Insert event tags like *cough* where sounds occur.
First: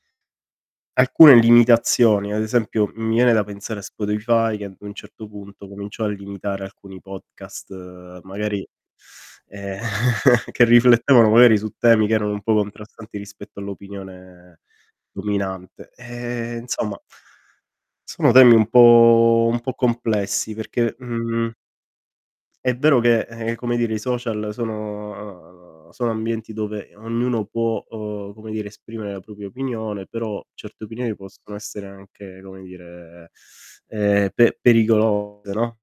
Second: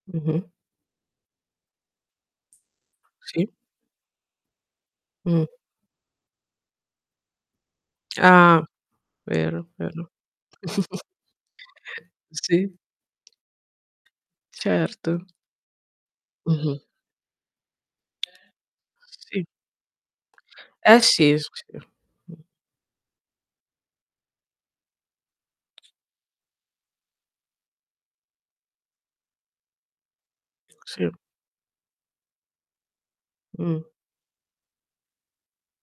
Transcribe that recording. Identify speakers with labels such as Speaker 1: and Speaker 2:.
Speaker 1: Mh-mh.
Speaker 2: Alcune limitazioni, ad esempio, mi viene da
Speaker 1: Sì.
Speaker 2: pensare a Spotify che ad un certo
Speaker 1: Mh.
Speaker 2: punto cominciò a limitare alcuni podcast
Speaker 1: Ah!
Speaker 2: magari,
Speaker 1: Vero,
Speaker 2: eh,
Speaker 1: vero.
Speaker 2: *chuckles* che
Speaker 1: *chuckles*
Speaker 2: riflettevano magari su temi che erano un po'
Speaker 1: Sì.
Speaker 2: contrastanti rispetto all'opinione
Speaker 1: Certo.
Speaker 2: dominante. Ehm,
Speaker 1: Mh-mh.
Speaker 2: insomma sono temi un
Speaker 1: Sì.
Speaker 2: po' un po' complessi perché,
Speaker 1: Eh sì.
Speaker 2: mhmm
Speaker 1: *unintelligible* Mh.
Speaker 2: è vero che, eh, come dire i social sono sono ambienti dove ognuno può, uhm, come dire esprimere la propria opinione, però certe
Speaker 1: Sì.
Speaker 2: opinioni possono essere anche, come dire, *inhales*
Speaker 1: Mh.
Speaker 2: ehm, pe pericolose, no?